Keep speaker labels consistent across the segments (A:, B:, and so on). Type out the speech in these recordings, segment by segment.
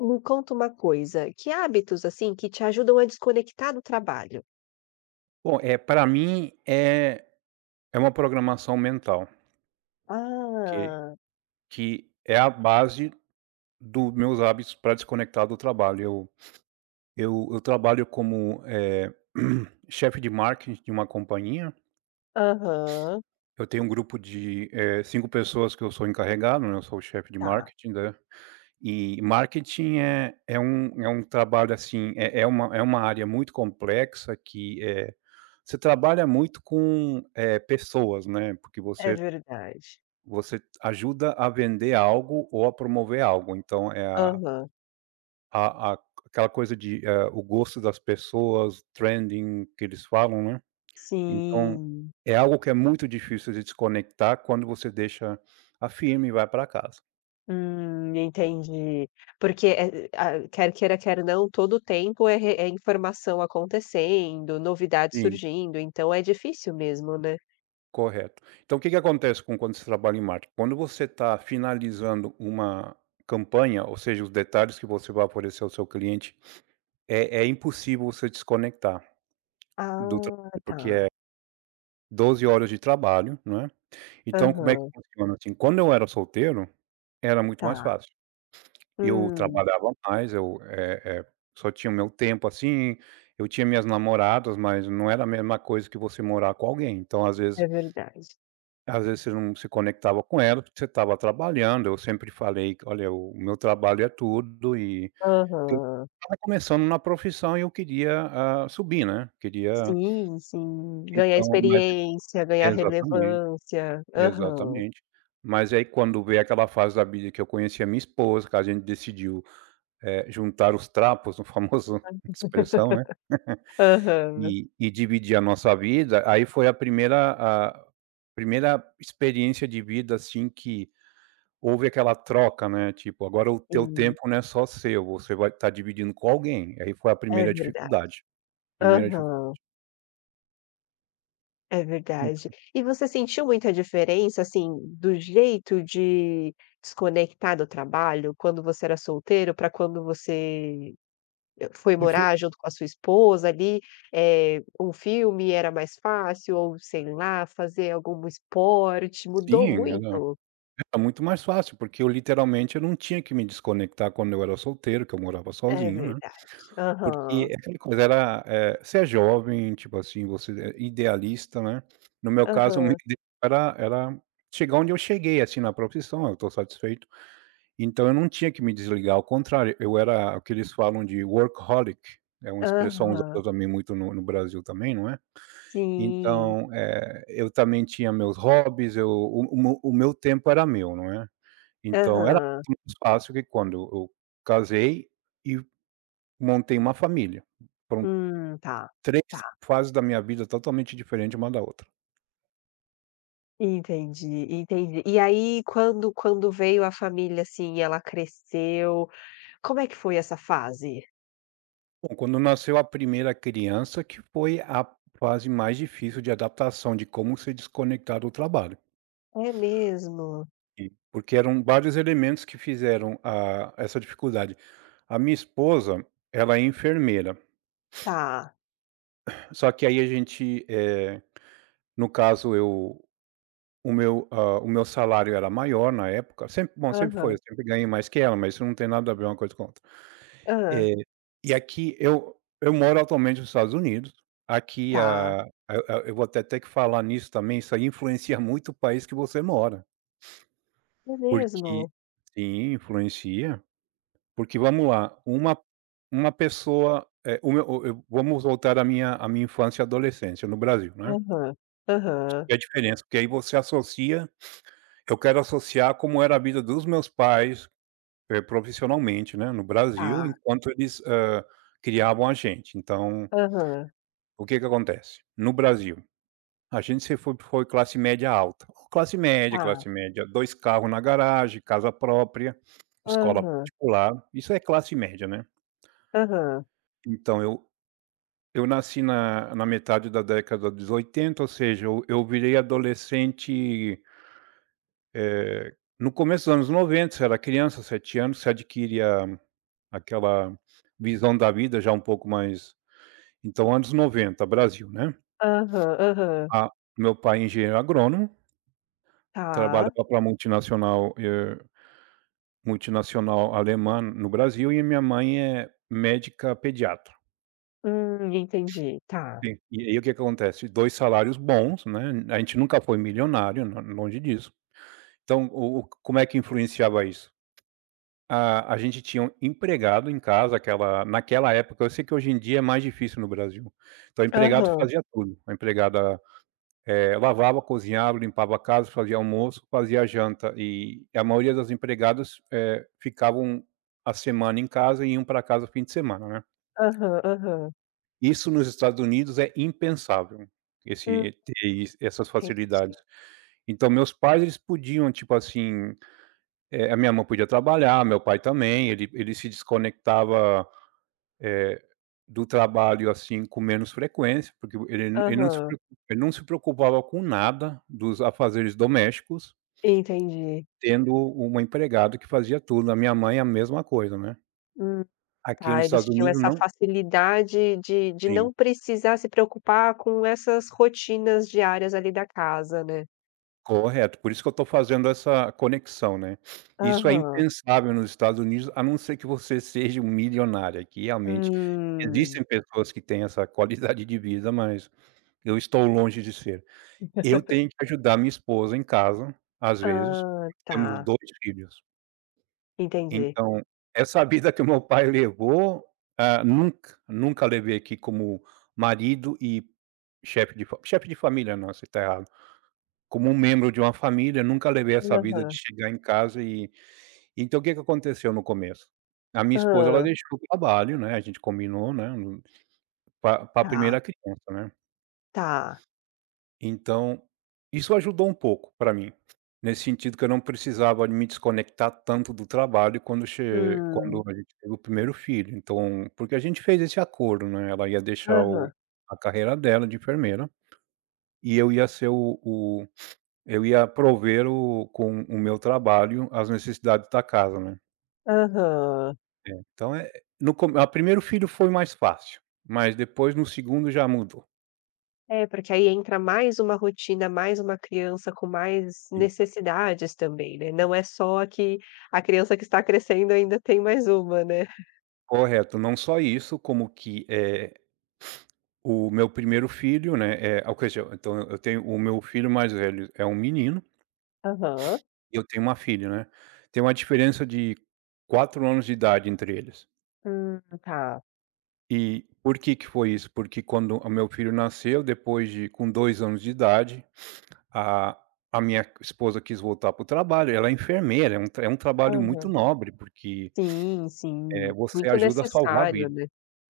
A: Me conta uma coisa, que hábitos, assim, que te ajudam a desconectar do trabalho?
B: Bom, para mim é uma programação mental, que
A: Ah.
B: que é a base do meus hábitos para desconectar do trabalho. Eu trabalho como, chefe de marketing de uma companhia.
A: Aham.
B: Eu tenho um grupo de, 5 pessoas que eu sou encarregado, né, eu sou o chefe de
A: Tá,
B: marketing, né. E marketing é um trabalho, assim, é uma área muito complexa que, você trabalha muito com, pessoas, né, porque
A: é verdade.
B: você ajuda a vender algo ou a promover algo, então é
A: Aham.
B: a aquela coisa de, o gosto das pessoas, trending que eles falam, né. Então,
A: Sim,
B: é algo que é muito difícil de desconectar quando você deixa a firma e vai para casa.
A: entendi. Porque, ah, quer queira, quer não, todo o tempo é re é informação acontecendo, novidades
B: Sim,
A: surgindo, então é difícil mesmo, né?
B: correto. Então o que que acontece com quando você trabalha em marketing? Quando você está finalizando uma campanha, ou seja, os detalhes que você vai oferecer ao seu cliente, é impossível você desconectar do
A: Ah,
B: trabalho, porque é
A: tá.
B: 12 horas de trabalho, né. Então como é que
A: Aham,
B: funciona, assim, quando eu era solteiro, era muito mais
A: tá.
B: fácil. Eu
A: Hum,
B: trabalhava mais, só tinha o meu tempo, assim, eu tinha minhas namoradas, mas não era a mesma coisa que você morar com alguém. Então
A: é verdade.
B: às vezes você não se conectava com ela, porque você estava trabalhando. Eu sempre falei: que "Olha, o meu trabalho é tudo", porque eu
A: Aham.
B: estava começando na profissão e eu queria, subir, né, queria
A: Sim, sim. Ganhar
B: então mas
A: experiência, ganhar
B: exatamente.
A: relevância. Aham.
B: Exatamente. Mas aí quando veio aquela fase da vida que eu conheci a minha esposa, que a gente decidiu, juntar os trapos, no famoso expressão, né,
A: Aham.
B: e dividir a nossa vida. Aí foi a primeira experiência de vida, assim, que houve aquela troca, né, tipo: "Agora o teu
A: Sim,
B: tempo não é só seu, você vai estar dividindo com alguém". Aí foi a
A: é
B: primeira
A: verdade.
B: dificuldade, primeira dificu
A: Aham, é verdade. E você sentiu muita diferença, assim, do jeito de desconectar do trabalho quando você era solteiro para quando você, foi morar junto com a sua esposa ali? Um filme era mais fácil ou, sei lá, fazer algum esporte, mudou
B: Sim, era
A: muito?
B: tá muito mais fácil, porque eu literalmente eu não tinha que me desconectar quando eu era solteiro, que eu morava
A: É
B: sozinho, né,
A: verdade.
B: porque
A: Aham.
B: é aquela coisa, era, você é jovem, tipo assim, você é idealista, né. No meu caso, o meu
A: Aham,
B: ideal era chegar onde eu cheguei, assim, na profissão. Eu tô satisfeito, então eu não tinha que me desligar. Ao contrário, eu era o que eles falam de workaholic, é uma expressão
A: aham,
B: usada também muito no Brasil também, não é.
A: sim,
B: Então, eu também tinha meus hobbies, eu o meu tempo era meu, não é. Então era
A: aham,
B: muito mais fácil que quando eu casei e montei uma família. Foram
A: tá,
B: 3
A: tá,
B: fases da minha vida totalmente diferentes uma da outra.
A: entendi, entendi. E aí quando veio a família, assim, e ela cresceu, como é que foi essa fase?
B: Bom, quando nasceu a primeira criança, que foi a fase mais difícil de adaptação de como se desconectar do trabalho,
A: É mesmo?
B: porque eram vários elementos que fizeram a essa dificuldade. A minha esposa, ela é enfermeira,
A: Tá,
B: só que aí a gente, eh, no caso eu O meu, ah, o meu salário era maior na época, sempre bom, sempre foi, eu
A: aham,
B: sempre ganhei mais que ela, mas isso não tem nada a ver uma coisa com a outra.
A: hã,
B: Eh, e aqui eu moro atualmente nos Estados Unidos. Aqui
A: tá,
B: a eu vou até ter que falar nisso também. Isso aí influencia muito o país que você mora,
A: é
B: porque
A: mesmo?
B: sim, influencia, porque vamos lá, uma pessoa, eh, o meu o eu vamos voltar à minha infância e adolescência no Brasil, né,
A: Aham, aham,
B: e a diferença, porque aí você associa eu quero associar como era a vida dos meus pais, profissionalmente, né, no Brasil,
A: tá,
B: enquanto eles, criavam a gente. Então,
A: aham,
B: o que que acontece? No Brasil, a gente se foi classe média alta, classe média,
A: tá,
B: classe média. Dois carros na garagem, casa própria, escola
A: aham,
B: particular, isso é classe média, né.
A: aham,
B: Então eu nasci na metade da década dos 80, ou seja, eu virei adolescente no começo dos anos 90. Você era criança, 7 anos, você adquire a Aquela visão da vida já um pouco mais, então anos 90 Brasil, né.
A: aham, aham,
B: Ah, meu pai é engenheiro agrônomo,
A: tá,
B: trabalhava para multinacional, alemã no Brasil, e minha mãe é médica pediatra.
A: entendi, tá,
B: Sim. E aí o que acontece? Dois salários bons, né, a gente nunca foi milionário, lo longe disso. Então o como é que influenciava isso? A gente tinha um empregado em casa aquela naquela época. Eu sei que hoje em dia é mais difícil no Brasil. Então a empregado
A: aham,
B: fazia tudo, a empregada, lavava, cozinhava, limpava a casa, fazia almoço, fazia a janta, e a maioria das empregadas, ficavam a semana em casa e iam para casa no fim de semana, né.
A: aham, aham,
B: Isso nos Estados Unidos é impensável,
A: hum.
B: ter is essas
A: Entendi.
B: facilidades. Então meus pais, eles podiam, tipo assim, a minha mãe podia trabalhar, meu pai também, ele se desconectava do trabalho, assim, com menos frequência, porque
A: Aham.
B: ele não se preocupava com nada dos afazeres domésticos,
A: Entendi.
B: tendo uma empregada que fazia tudo. A minha mãe é a mesma coisa, né.
A: Hum,
B: Aqui
A: tá,
B: nos
A: eles
B: Estados
A: tinham
B: Unidos
A: essa
B: não.
A: facilidade de
B: Sim,
A: não precisar se preocupar com essas rotinas diárias ali da casa, né.
B: correto. Por isso que eu estou fazendo essa conexão, né. Isso é
A: Aham.
B: impensável nos Estados Unidos, a não ser que você seja um milionário. Aqui realmente
A: Hum.
B: existem pessoas que têm essa qualidade de vida, mas eu estou longe de ser. Eu tenho que ajudar minha esposa em casa, às vezes,
A: Ah,
B: temos
A: tá.
B: 2 filhos.
A: Entendi.
B: Então, essa vida que o meu pai levou, nunca, nunca levei aqui como marido e chefe de família. Não, você está errado. Como um membro de uma família, nunca levei essa vida de
A: Aham.
B: chegar em casa e... Então, o que que aconteceu no começo? A minha esposa, ela
A: Hã.
B: deixou o trabalho, né, a gente combinou, né, para a
A: Tá,
B: primeira criança, né.
A: tá.
B: Então, isso ajudou um pouco para mim, nesse sentido que eu não precisava me desconectar tanto do trabalho quando
A: Hum.
B: a gente teve o primeiro filho, então porque a gente fez esse acordo, né. Ela ia deixar o
A: Aham.
B: a carreira dela de enfermeira, e eu ia prover o com o meu trabalho as necessidades da casa, né.
A: Aham.
B: Então é no come a primeiro filho foi mais fácil, mas depois no segundo já mudou.
A: É, porque aí entra mais uma rotina, mais uma criança com mais necessidades também, né, não é só a criança que está crescendo ainda tem mais uma, né.
B: Correto, não só isso, como que, o meu primeiro filho, né, ou seja, então eu tenho, o meu filho mais velho é um menino
A: Aham.
B: e eu tenho uma filha, né. Tem uma diferença de 4 anos de idade entre eles.
A: Tá.
B: E por que que foi isso? Porque quando o meu filho nasceu, depois de com 2 anos de idade, a a minha esposa quis voltar para o trabalho. Ela é enfermeira, é um trabalho muito
A: Aham.
B: nobre, porque,
A: Sim, sim.
B: você
A: Muito
B: ajuda a salvar
A: necessário,
B: vidas.
A: né.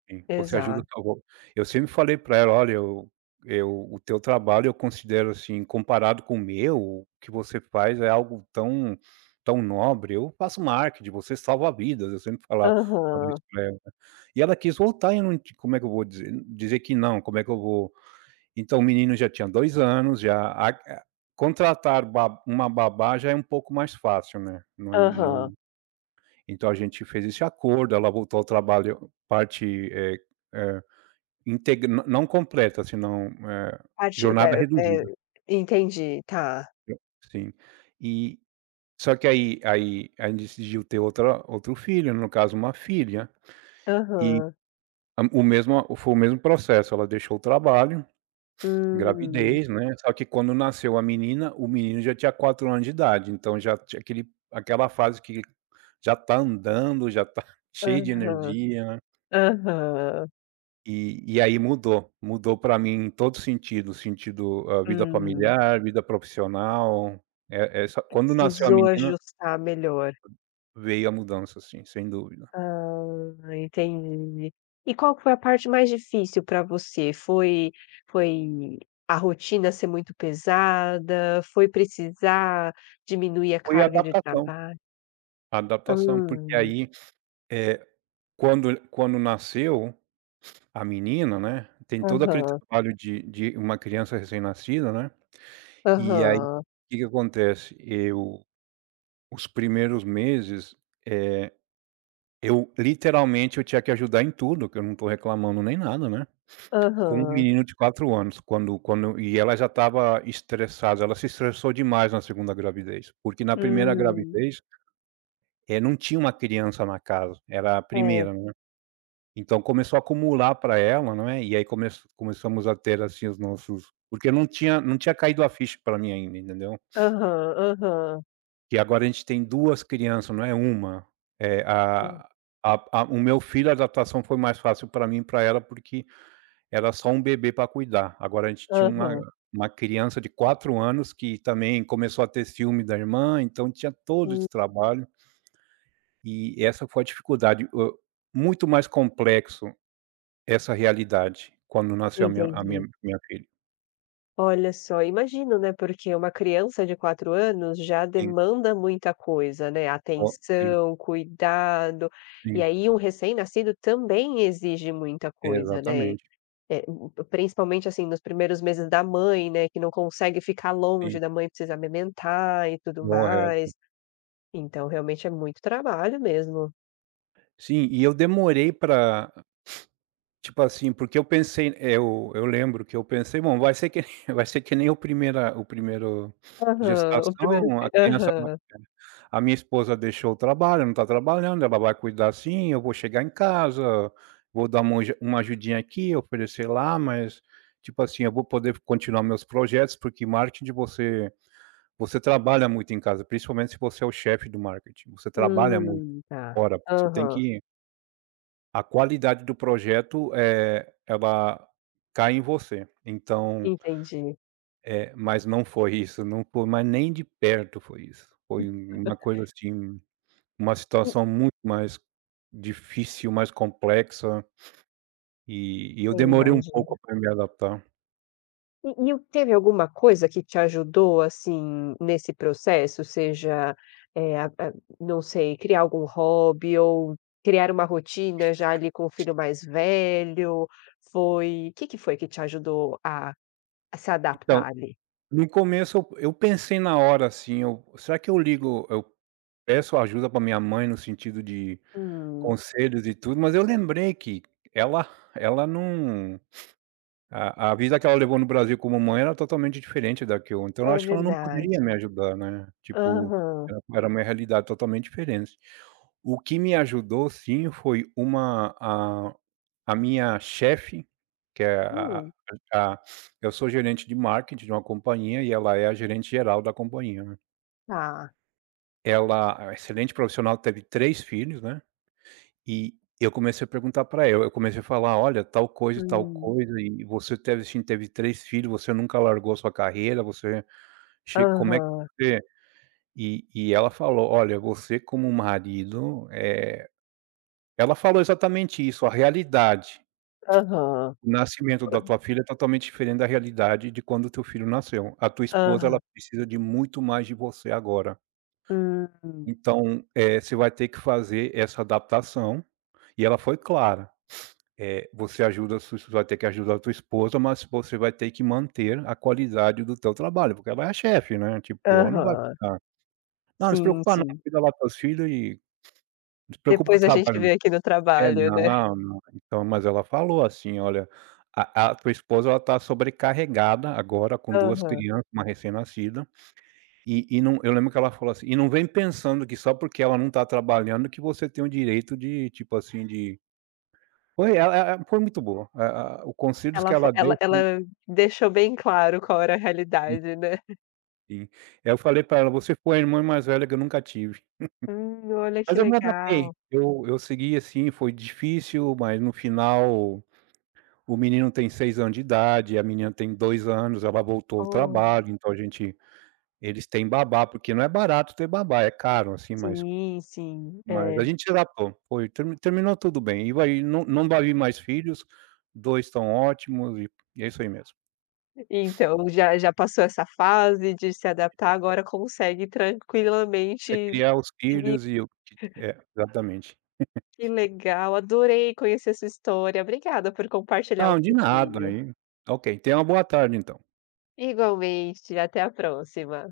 B: Sim, você ajuda,
A: Exato.
B: tal qual eu sempre falei para ela: "Olha, eu o teu trabalho eu considero, assim, comparado com o meu, o que você faz é algo tão nobre. Eu faço marketing, você salva vidas", eu sempre falava
A: Aham,
B: isso pra ela. E ela quis voltar, e eu não enti como é que eu vou dizer que não, como é que eu vou... Então o menino já tinha 2 anos, já a contratar ba uma babá já é um pouco mais fácil, né, não é, não.
A: aham.
B: Então a gente fez esse acordo, ela voltou ao trabalho parte, eh eh Integ não, completa, senão,
A: Parti
B: jornada
A: eh eh,
B: reduzida,
A: entendi, tá.
B: sim. E só que aí decidiu ter outra outro filho, no caso uma filha, e
A: Aham.
B: a o mesmo foi o mesmo processo. Ela deixou o trabalho,
A: Hum.
B: gravidez, né, só que quando nasceu a menina, o menino já tinha 4 anos de idade, então já tinha aquele aquela fase que já tá andando, já tá cheio de
A: Aham,
B: energia, né.
A: aham.
B: E aí mudou, para mim em todo sentido, vida
A: Hum.
B: familiar, vida profissional, essa quando nasceu a
A: Precisou
B: menina,
A: ajustar melhor.
B: veio a mudança, assim, sem dúvida.
A: Ah, entendi. E qual que foi a parte mais difícil para você? Foi a rotina ser muito pesada? Foi precisar diminuir a
B: Foi
A: carga de
B: adaptação,
A: trabalho?
B: adaptação, porque
A: Hum.
B: aí, eh, quando nasceu a menina, né, tem todo aquele
A: Aham,
B: trabalho de uma criança recém-nascida, né, e aí o
A: aham,
B: que que acontece, eu os primeiros meses, eh, eu literalmente eu tinha que ajudar em tudo, que eu não tô reclamando nem nada, né. Com um
A: aham.
B: menino de 4 anos, quando quando e ela já estava estressada. Ela se estressou demais na segunda gravidez, porque na primeira
A: Hum.
B: gravidez, não tinha uma criança na casa, era a
A: É.
B: primeira, né. Então começou a acumular para ela, não é, e aí começamos a ter, assim, os nossos porque não tinha caído a ficha pra mim ainda, entendeu.
A: Aham, aham.
B: Que agora a gente tem 2 crianças, não é uma, é
A: Sim.
B: a o meu filho, a adaptação foi mais fácil para mim e pra ela, porque era só um bebê para cuidar. Agora a gente tinha uma
A: Aham.
B: uma criança de 4 anos que também começou a ter ciúme da irmã, então tinha todo
A: Hum,
B: esse trabalho, e essa foi a dificuldade, muito mais complexo essa realidade quando nasceu a minha a minha
A: entendi.
B: minha filha.
A: Olha só, imagino, né, porque uma criança de 4 anos já
B: Sim,
A: demanda muita coisa, né,
B: co sim,
A: atenção, cuidado, e
B: sim,
A: aí um recém-nascido também exige muita coisa, né,
B: exatamente,
A: eh, principalmente, assim, nos primeiros meses da mãe, né, que não consegue ficar
B: sim,
A: longe da mãe, precisa amamentar e tudo
B: correto.
A: mais, então realmente é muito trabalho mesmo.
B: Sim, e eu demorei para... Tipo assim, porque eu pensei eu lembro que eu pensei: "Bom, vai ser que vai ser que nem o primeiro
A: Aham, o primeiro
B: gestação, a
A: fi
B: criança vai...
A: aham.
B: A minha esposa deixou o trabalho, não está trabalhando, ela vai cuidar assim, eu vou chegar em casa, vou dar uma ajudinha aqui, oferecer lá, mas, tipo assim, eu vou poder continuar meus projetos", porque marketing você trabalha muito em casa, principalmente se você é o chefe do marketing, você trabalha muito
A: Tá.
B: fora, porque você tem
A: Aham,
B: que... a qualidade do projeto, ela cai em você. Então,
A: entendi.
B: mas não foi isso, não foi, mas nem de perto foi isso. Foi uma coisa assim, uma situação muito mais difícil, mais complexa, e eu demorei um
A: Imagino.
B: pouco para me adaptar.
A: E teve alguma coisa que te ajudou, assim, nesse processo? Seja, a não sei, criar algum hobby ou criar uma rotina já ali com o filho mais velho? Foi O que que foi que te ajudou a se
B: Então,
A: adaptar ali?
B: no começo eu pensei na hora assim, eu será que eu ligo, eu peço ajuda para minha mãe no sentido de
A: Hum,
B: conselhos e tudo, mas eu lembrei que ela... ela não... A a vida que ela levou no Brasil como mãe era totalmente diferente da que eu... Então eu
A: é
B: acho que ela não poderia
A: verdade.
B: me ajudar, né, tipo,
A: Aham.
B: era uma realidade totalmente diferente. O que me ajudou, sim, foi uma a minha chefe, que é
A: Hum.
B: a eu sou gerente de marketing de uma companhia e ela é a gerente geral da companhia, né.
A: Tá.
B: Ela é excelente profissional, teve 3 filhos, né. E eu comecei a perguntar para ela, eu comecei a falar: "Olha, tal
A: Hum.
B: coisa, e você teve sim, teve 3 filhos, você nunca largou sua carreira, você... che como é que
A: Aham,
B: você...", e ela falou: "Olha, você como marido", ela falou exatamente isso, a realidade,
A: aham,
B: o nascimento da tua filha é totalmente diferente da realidade de quando o teu filho nasceu. A tua esposa, ela
A: aham.
B: precisa de muito mais de você agora.
A: Hum,
B: Então, você vai ter que fazer essa adaptação, e ela foi clara, você ajuda... a su você vai ter que ajudar a tua esposa, mas você vai ter que manter a qualidade do teu trabalho, porque ela é a chefe, né, tipo, ela não vai
A: aham.
B: ficar: "Não, não se
A: Sim,
B: preocupa não,
A: sim.
B: cuida lá dos teus filhos e não se preocupa com o
A: Depois a gente
B: trabalho não".
A: vê aqui no
B: É,
A: trabalho, né.
B: não, não. Então, mas ela falou assim: "Olha, a tua esposa, ela tá sobrecarregada agora com 2
A: Aham.
B: crianças, uma recém-nascida". E não, eu lembro que ela falou assim: "E não vem pensando que só porque ela não tá trabalhando que você tem o direito de, tipo assim, de..." Foi... ela foi muito boa, a o conselhos que
A: Ela fo
B: ela
A: ela
B: deu
A: ela
B: foram...
A: deixou bem claro qual era a realidade, né.
B: enfim. Eu falei pra ela: "Você foi a irmã mais velha que eu nunca tive".
A: Olha
B: Mas
A: que
B: eu me adaptei,
A: legal.
B: eu segui assim, foi difícil, mas no final o menino tem 6 anos de idade, a menina tem 2 anos, ela voltou ao
A: Olha.
B: trabalho, então a gente... eles têm babá, porque não é barato ter babá, é caro assim, mas...
A: Sim, sim,
B: Mas a
A: é.
B: gente se adaptou, foi, terminou tudo bem, e vai... não vai vir mais filhos, 2 estão ótimos e é isso aí mesmo.
A: Então já já passou essa fase de se adaptar, agora consegue
B: É
A: tranquilamente
B: criar os
A: seguir.
B: filhos e o que é, exatamente.
A: Que legal, adorei conhecer sua história. Obrigada por compartilhar um
B: Não, de nada,
A: pouquinho.
B: aí ok, tenha uma boa tarde então.
A: Igualmente, até a próxima.